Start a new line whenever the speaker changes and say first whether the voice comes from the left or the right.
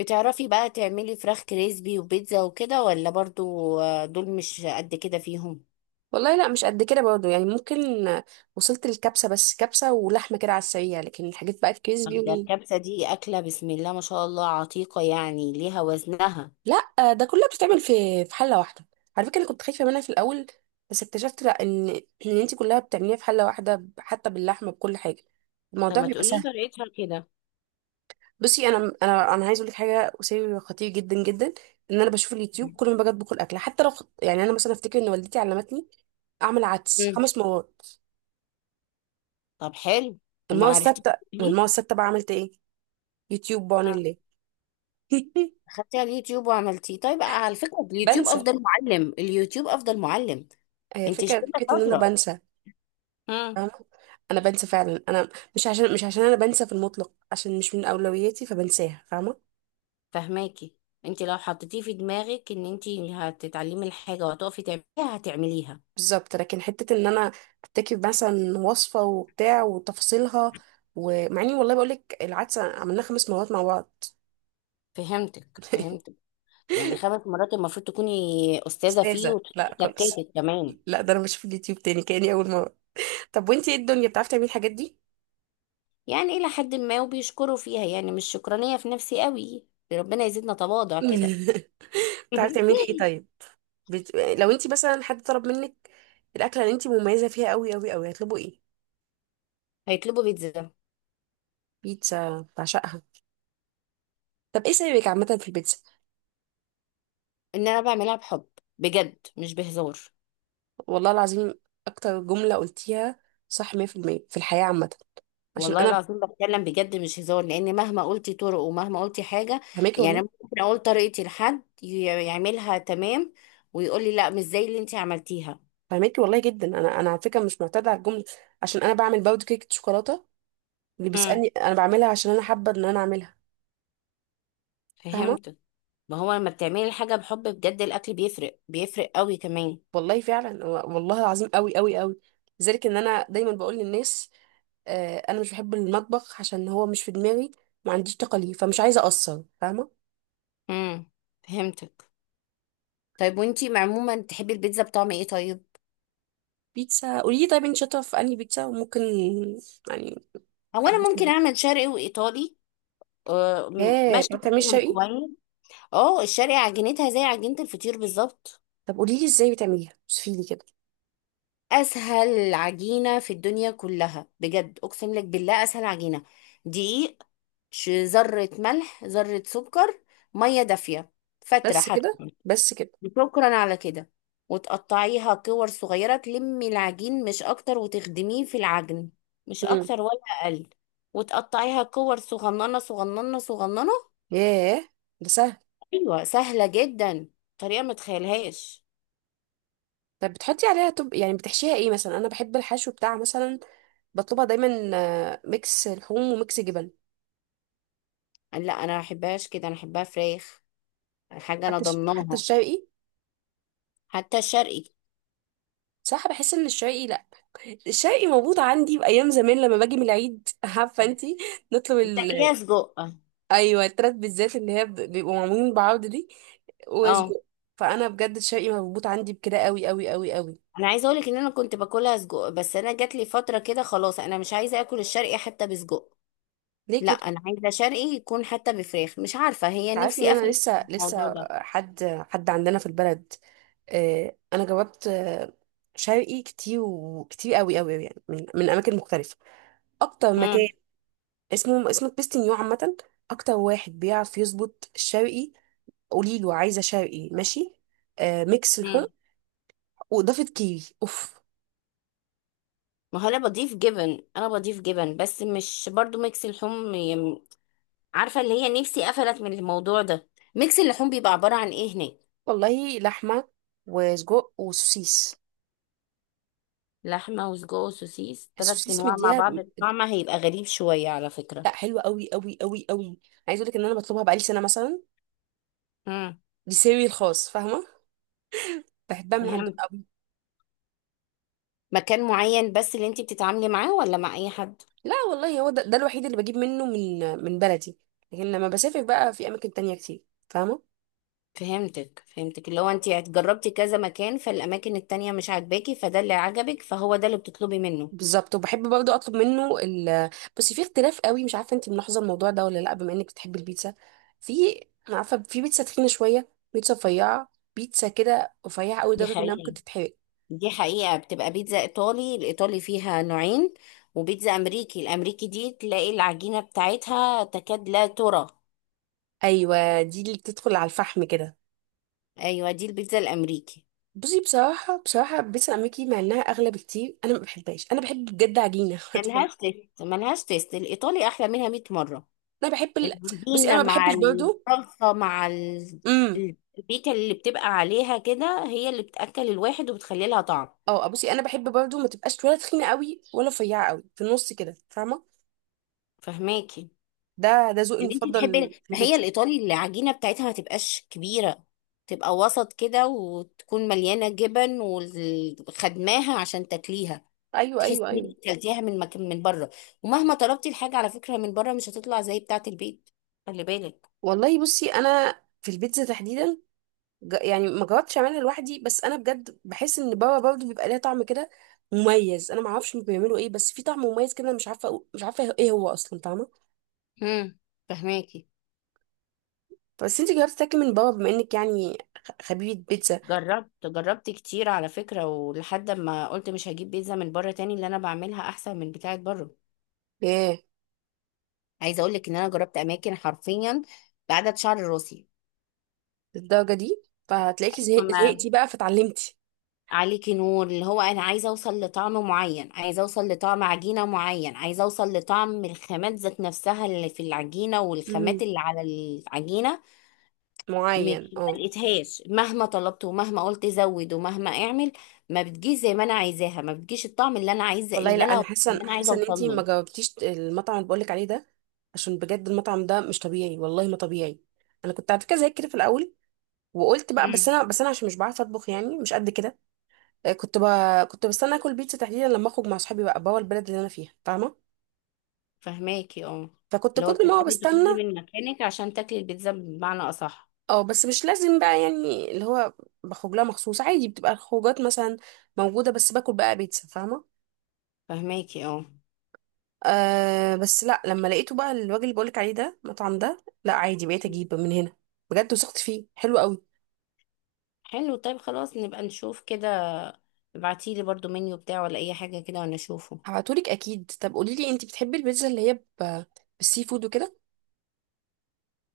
left: بتعرفي بقى تعملي فراخ كريسبي وبيتزا وكده ولا برضو آه، دول مش قد كده فيهم.
right: والله لا مش قد كده برضه، يعني ممكن. وصلت للكبسة، بس كبسة ولحمة كده على السريع، لكن الحاجات بقى الكريسبي
left: طب ده الكبسة دي أكلة بسم الله ما شاء الله عتيقة، يعني ليها وزنها.
right: لا، ده كلها بتتعمل في حلة واحدة. على فكرة، انا كنت خايفة منها في الأول، بس اكتشفت لا ان انت كلها بتعمليها في حلة واحدة، حتى باللحمة بكل حاجة. الموضوع
left: فما
right: بيبقى
left: تقولي
right: سهل.
left: طريقتها كده.
right: بصي، انا عايز اقول لك حاجه، سر خطير جدا جدا. ان انا بشوف اليوتيوب كل ما باجي اطبخ الاكل، حتى لو يعني انا مثلا افتكر ان والدتي علمتني اعمل عدس
left: مم.
right: خمس مرات.
left: طب حلو، وما
right: المره
left: عرفتيش
right: السادسه،
left: تعمليه.
right: المره السادسه بقى عملت ايه؟ يوتيوب، بعون
left: آه.
right: الله.
left: خدتي على اليوتيوب وعملتيه طيب، آه، على فكرة اليوتيوب
right: بنسى.
left: أفضل معلم، اليوتيوب أفضل معلم.
right: هي
left: انت
right: الفكرة،
left: شكلك
right: فكرة ان انا
left: شاطرة.
right: بنسى.
left: مم.
right: فاهمة، انا بنسى فعلا. انا مش عشان انا بنسى في المطلق، عشان مش من اولوياتي فبنساها، فاهمة؟
left: فهماكي. انت لو حطيتيه في دماغك ان انت هتتعلمي الحاجة وهتقفي تعمليها هتعمليها.
right: بالظبط، لكن حتة ان انا افتكر مثلا وصفة وبتاع وتفاصيلها. ومع اني، والله بقولك، العدسة عملناها خمس مرات مع بعض.
left: فهمتك فهمتك يعني خمس مرات المفروض تكوني استاذه فيه
right: استاذة؟ لا خالص.
left: وتكاتك كمان.
right: لا، ده انا بشوف اليوتيوب تاني كأني اول مرة. طب وانتي ايه، الدنيا بتعرفي تعملي الحاجات دي؟
left: يعني الى حد ما وبيشكروا فيها، يعني مش شكرانيه في نفسي قوي. ربنا يزيدنا تواضع كده.
right: بتعرفي تعملي ايه طيب؟ لو انت مثلا حد طلب منك الاكله اللي انت مميزه فيها قوي قوي قوي، هتطلبوا ايه؟
left: هيطلبوا بيتزا.
right: بيتزا؟ بعشقها. طب ايه سببك عامه في البيتزا؟
left: ان انا بعملها بحب، بجد مش بهزار.
right: والله العظيم، اكتر جمله قلتيها صح، 100% في المية، في الحياه عامه. عشان
left: والله
right: انا،
left: العظيم بتكلم بجد مش هزار، لان مهما قلتي طرق ومهما قلتي حاجه،
right: فهماكي
left: يعني
right: والله.
left: ممكن اقول طريقتي لحد يعملها تمام ويقول لي لا مش زي اللي انت عملتيها.
right: فهماكي والله جدا، انا على فكره مش معتاده على الجمله، عشان انا بعمل باود كيكه شوكولاته. اللي
left: امم،
right: بيسالني انا بعملها، عشان انا حابه ان انا اعملها، فاهمه؟
left: فهمت. ما هو لما بتعملي الحاجة بحب بجد الأكل بيفرق، بيفرق قوي كمان.
right: والله فعلا، والله العظيم، قوي قوي قوي. لذلك ان انا دايما بقول للناس، آه، انا مش بحب المطبخ عشان هو مش في دماغي. ما عنديش طاقه ليه، فمش عايزه اقصر، فاهمه؟
left: امم، فهمتك. طيب وانتي عموما تحبي البيتزا بطعم ايه طيب؟
right: بيتزا. قولي لي طيب، انت شاطره في انهي بيتزا وممكن يعني
left: هو انا
right: ادوس
left: ممكن
right: معاكي.
left: اعمل شرقي وايطالي. آه،
right: ها،
left: ماشي
right: بتعملي
left: فيهم
right: شرقي؟
left: كويس. اه الشرقي عجينتها زي عجينة الفطير بالظبط.
right: طب قولي لي ازاي بتعمليها، وصفي لي كده.
left: اسهل عجينة في الدنيا كلها، بجد اقسم لك بالله اسهل عجينة. دقيق، ذرة ملح، ذرة سكر، مية دافية، فترة
right: بس
left: حتى،
right: كده؟ بس كده.
left: شكرا على كده. وتقطعيها كور صغيرة، تلمي العجين مش أكتر، وتخدميه في العجن، مش
right: امم.
left: أكتر ولا أقل. وتقطعيها كور صغننة صغننة صغننة.
right: ياه، ده سهل.
left: أيوة سهلة جدا، طريقة ما تخيلهاش.
right: طب بتحطي عليها، طب يعني بتحشيها ايه مثلا؟ انا بحب الحشو بتاع مثلا، بطلبها دايما، آه، ميكس لحوم وميكس جبن.
left: لا أنا ما بحبهاش كده، أنا بحبها فراخ، حاجة أنا
right: حتى
left: ضمناها.
right: الشرقي.
left: حتى الشرقي.
right: صح، بحس ان الشرقي لا، الشرقي موجود عندي بأيام زمان لما باجي من العيد. عارفة انتي، نطلب
left: بتاكليها سجق.
right: أيوة، التلات بالذات اللي هي بيبقوا معمولين بعض دي،
left: اه
right: وسجق. فأنا بجد الشرقي مربوط عندي بكده قوي قوي قوي قوي.
left: انا عايزه اقولك ان انا كنت باكلها سجق، بس انا جات لي فتره كده خلاص انا مش عايزه اكل الشرقي حتى بسجق.
right: ليه
left: لا
right: كده؟
left: انا عايزه شرقي يكون حتى بفراخ، مش عارفه هي
right: تعرفي إن
left: نفسي
right: أنا
left: افهم
right: لسه
left: الموضوع
right: لسه
left: ده.
right: حد، حد عندنا في البلد، آه، أنا جربت شرقي كتير، وكتير قوي قوي قوي، يعني من أماكن مختلفة. أكتر
left: امم،
right: مكان اسمه بيستنيو عامة، أكتر واحد بيعرف يظبط الشرقي. قولي له عايزه شرقي، ماشي، آه، ميكس لحوم،
left: امم.
right: واضافه كيري اوف.
left: ما هو انا بضيف جبن، انا بضيف جبن، بس مش برضو ميكس اللحوم عارفه، اللي هي نفسي قفلت من الموضوع ده. ميكس اللحوم بيبقى عباره عن ايه هناك؟
right: والله لحمه وسجق وسوسيس.
left: لحمه وسجق وسوسيس ثلاث
right: السوسيس
left: انواع مع
right: مديها،
left: بعض، الطعم هيبقى غريب شويه على فكره.
right: لا، حلوه قوي قوي قوي قوي. عايزه اقول لك ان انا بطلبها بقالي سنه مثلا.
left: امم،
right: دي سيري الخاص، فاهمه؟ بحبها من عندهم
left: فهمت.
right: قوي.
left: مكان معين بس اللي انت بتتعاملي معاه ولا مع اي حد؟
right: لا والله، هو ده الوحيد اللي بجيب منه، من بلدي. لكن لما بسافر بقى في اماكن تانية كتير، فاهمه؟
left: فهمتك. اللي هو انت جربتي كذا مكان، فالاماكن التانية مش عاجباكي، فده اللي عجبك، فهو ده اللي بتطلبي منه.
right: بالظبط. وبحب برضه اطلب منه بس في اختلاف قوي، مش عارفه انت ملاحظه الموضوع ده ولا لا، بما انك بتحبي البيتزا. في، انا عارفه في بيتزا تخينه شويه، بيتزا رفيعه، بيتزا كده رفيعه قوي
left: دي
right: لدرجه انها ممكن
left: حقيقة
right: تتحرق.
left: دي حقيقة. بتبقى بيتزا ايطالي، الايطالي فيها نوعين، وبيتزا امريكي، الامريكي دي تلاقي العجينة بتاعتها تكاد لا ترى.
right: ايوه، دي اللي بتدخل على الفحم كده.
left: ايوه دي البيتزا الامريكي.
right: بصي، بصراحه بصراحه، بيتزا امريكي، مع انها اغلى بكتير، انا ما بحبهاش. انا بحب بجد عجينه. هتفهم.
left: ملهاش تيست. الايطالي احلى منها 100 مرة.
right: انا بحب بصي، انا
left: العجينة
right: ما
left: مع
right: بحبش برضه.
left: الصلصة مع ال-
right: امم.
left: البيكة اللي بتبقى عليها كده هي اللي بتأكل الواحد وبتخلي لها طعم.
right: اه، آه، بصي، انا بحب برضه ما تبقاش ولا تخينه قوي ولا رفيعه قوي، في النص كده، فاهمه؟
left: فهماكي؟
right: ده ذوقي
left: يعني انت بتحبي، ما
right: المفضل في
left: هي
right: البيتزا.
left: الايطالي العجينه بتاعتها ما تبقاش كبيره، تبقى وسط كده، وتكون مليانه جبن، وخدماها عشان تاكليها.
right: ايوه
left: تحسي
right: ايوه
left: ان
right: ايوه.
left: انت اكلتيها من مكان من بره، ومهما طلبتي الحاجه على فكره من بره مش هتطلع زي بتاعه البيت، خلي بالك.
right: والله، بصي، انا في البيتزا تحديدا، يعني ما جربتش اعملها لوحدي، بس انا بجد بحس ان بابا برضه بيبقى ليها طعم كده مميز. انا ما اعرفش بيعملوا ايه، بس في طعم مميز كده، أنا مش عارفه مش عارفه ايه هو اصلا، فاهمه؟
left: امم، فهماكي.
right: بس انت جربتي تاكلي من بابا، بما انك يعني خبيبه بيتزا.
left: جربت، جربت كتير على فكره، ولحد ما قلت مش هجيب بيتزا من بره تاني، اللي انا بعملها احسن من بتاعه بره.
right: ايه،
left: عايزه اقول لك ان انا جربت اماكن حرفيا بعدد شعر
right: للدرجه دي؟ فهتلاقيكي
left: راسي.
right: زهقتي بقى فتعلمتي.
left: عليكي نور، اللي هو انا عايزه اوصل لطعم معين، عايزه اوصل لطعم عجينه معين، عايزه اوصل لطعم الخامات ذات نفسها اللي في العجينه والخامات
right: امم،
left: اللي على العجينه.
right: معين،
left: مش
right: اه.
left: ما لقيتهاش، مهما طلبت ومهما قلت زود ومهما اعمل، ما بتجيش زي ما انا عايزاها، ما بتجيش الطعم اللي انا عايزه،
right: والله لا،
left: اللي
right: انا
left: انا،
right: حاسه
left: اللي انا عايزه
right: حاسه ان
left: اوصل
right: انتي ما
left: له.
right: جاوبتيش، المطعم اللي بقولك عليه ده، عشان بجد المطعم ده مش طبيعي، والله ما طبيعي. انا كنت على فكره زيك كده في الاول، وقلت بقى، بس
left: مم.
right: انا بس انا عشان مش بعرف اطبخ يعني، مش قد كده. آه، كنت بستنى اكل بيتزا تحديدا لما اخرج مع اصحابي بقى بوا البلد اللي انا فيها، فاهمه؟
left: فهماكي اه.
right: فكنت
left: اللي هو
right: كل ما هو
left: بتستني
right: بستنى.
left: تخرجي من مكانك عشان تاكلي البيتزا بمعنى اصح.
right: اه، بس مش لازم بقى، يعني اللي هو بخرج لها مخصوص عادي، بتبقى الخروجات مثلا موجوده، بس باكل بقى بيتزا، فاهمه؟
left: فهماكي اه.
right: أه، بس لا، لما لقيته بقى الوجه اللي بقولك عليه ده، المطعم ده، لا، عادي بقيت اجيب من هنا. بجد وثقت فيه، حلو قوي.
left: حلو طيب، خلاص نبقى نشوف كده. ابعتيلي برضو منيو بتاعه ولا اي حاجة كده وانا اشوفه.
right: هبعتهولك اكيد. طب قولي لي، انت بتحبي البيتزا اللي هي ب... بالسي فود وكده؟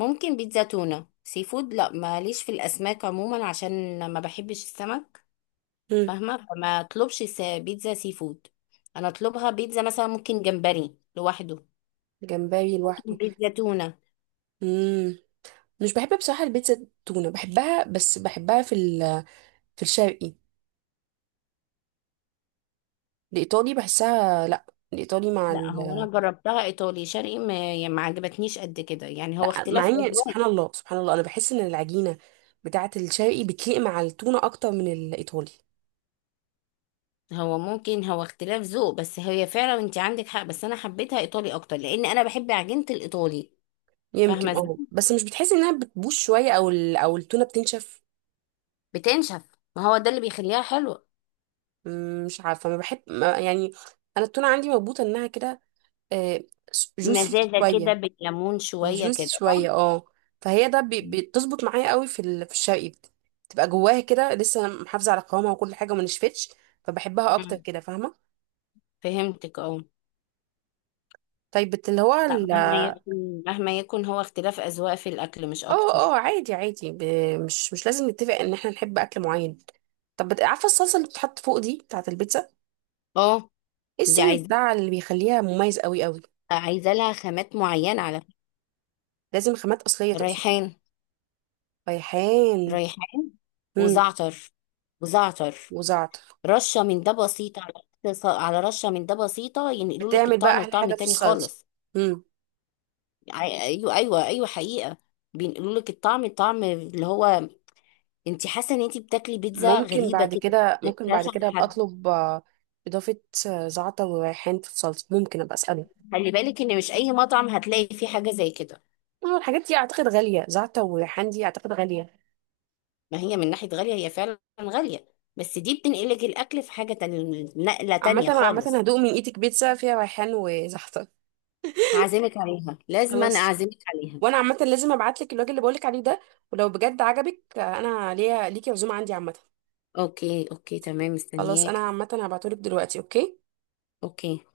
left: ممكن بيتزا تونة، سي فود لا ماليش في الاسماك عموما عشان ما بحبش السمك.
right: امم.
left: فاهمة، فما اطلبش بيتزا سي فود. انا اطلبها بيتزا مثلا ممكن جمبري لوحده،
right: جمبري لوحده؟
left: بيتزا تونة.
right: امم، مش بحب بصراحه البيتزا. التونه بحبها، بس بحبها في في الشرقي. الايطالي بحسها لا. الايطالي مع
left: لا هو انا جربتها ايطالي شرقي، ما يعني ما عجبتنيش قد كده، يعني هو
right: لا مع
left: اختلاف
right: اني،
left: اذواق.
right: سبحان الله سبحان الله، انا بحس ان العجينه بتاعه الشرقي بتليق مع التونه اكتر من الايطالي.
left: هو ممكن، هو اختلاف ذوق، بس هي فعلا انت عندك حق، بس انا حبيتها ايطالي اكتر لان انا بحب عجينة الايطالي. فاهمة
right: يمكن
left: ازاي؟
right: اه، بس مش بتحسي انها بتبوظ شويه، او او التونه بتنشف؟
left: بتنشف، ما هو ده اللي بيخليها حلوة.
right: مش عارفه، ما بحب، ما يعني، انا التونه عندي مربوطه انها كده جوسي
left: مزازة كده
right: شويه.
left: بالليمون شوية
right: وجوسي
left: كده صح.
right: شويه، اه. فهي ده بتظبط معايا قوي في في الشرقي، بتبقى جواها كده لسه محافظه على قوامها وكل حاجه، وما نشفتش. فبحبها اكتر
left: مم.
right: كده، فاهمه؟
left: فهمتك اه.
right: طيب اللي هو
left: لا مهما
right: اه.
left: يكن، مهما يكن هو اختلاف أذواق في الأكل، مش
right: اه،
left: أكتر.
right: عادي عادي، مش لازم نتفق ان احنا نحب اكل معين. طب عارفه الصلصه اللي بتتحط فوق دي بتاعه البيتزا،
left: اه
right: ايه
left: دي
right: السر
left: عايزة،
right: بتاع اللي بيخليها مميز قوي قوي؟
left: عايزة لها خامات معينة على فكرة.
right: لازم خامات اصليه تقصد؟
left: ريحان،
right: ريحان.
left: ريحان،
right: امم.
left: وزعتر وزعتر.
right: وزعتر.
left: رشة من ده بسيطة على، على رشة من ده بسيطة ينقلوا لك
right: بتعمل بقى
left: الطعم
right: احلى
left: لطعم
right: حاجه في
left: تاني
right: الصلصه.
left: خالص.
right: امم.
left: ايوه ايوه ايوه حقيقة. بينقلوا لك الطعم، الطعم اللي هو انت حاسه ان انت بتاكلي بيتزا
right: ممكن
left: غريبه
right: بعد
left: كده،
right: كده
left: مش
right: ممكن بعد
left: عند
right: كده ابقى
left: حد.
right: اطلب اضافه آه، زعتر وريحان في الصلصه، ممكن ابقى اساله.
left: خلي بالك ان مش اي مطعم هتلاقي فيه حاجه زي كده.
right: اه، الحاجات دي اعتقد غاليه، زعتر وريحان دي اعتقد غاليه.
left: ما هي من ناحيه غاليه هي فعلا غاليه، بس دي بتنقلك الاكل في حاجه تانية، نقله
right: عامه
left: تانية
right: عامه
left: خالص.
right: هدوق من ايدك بيتزا فيها ريحان وزعتر.
left: هعزمك عليها، لازم انا
right: خلاص.
left: اعزمك عليها.
right: وانا عامه لازم ابعت لك الراجل اللي بقولك عليه ده، ولو بجد عجبك، آه، انا ليا ليكي عزومه عندي عامه.
left: اوكي اوكي تمام،
right: خلاص، انا
left: مستنياك
right: عامه هبعتهولك دلوقتي. اوكي.
left: اوكي.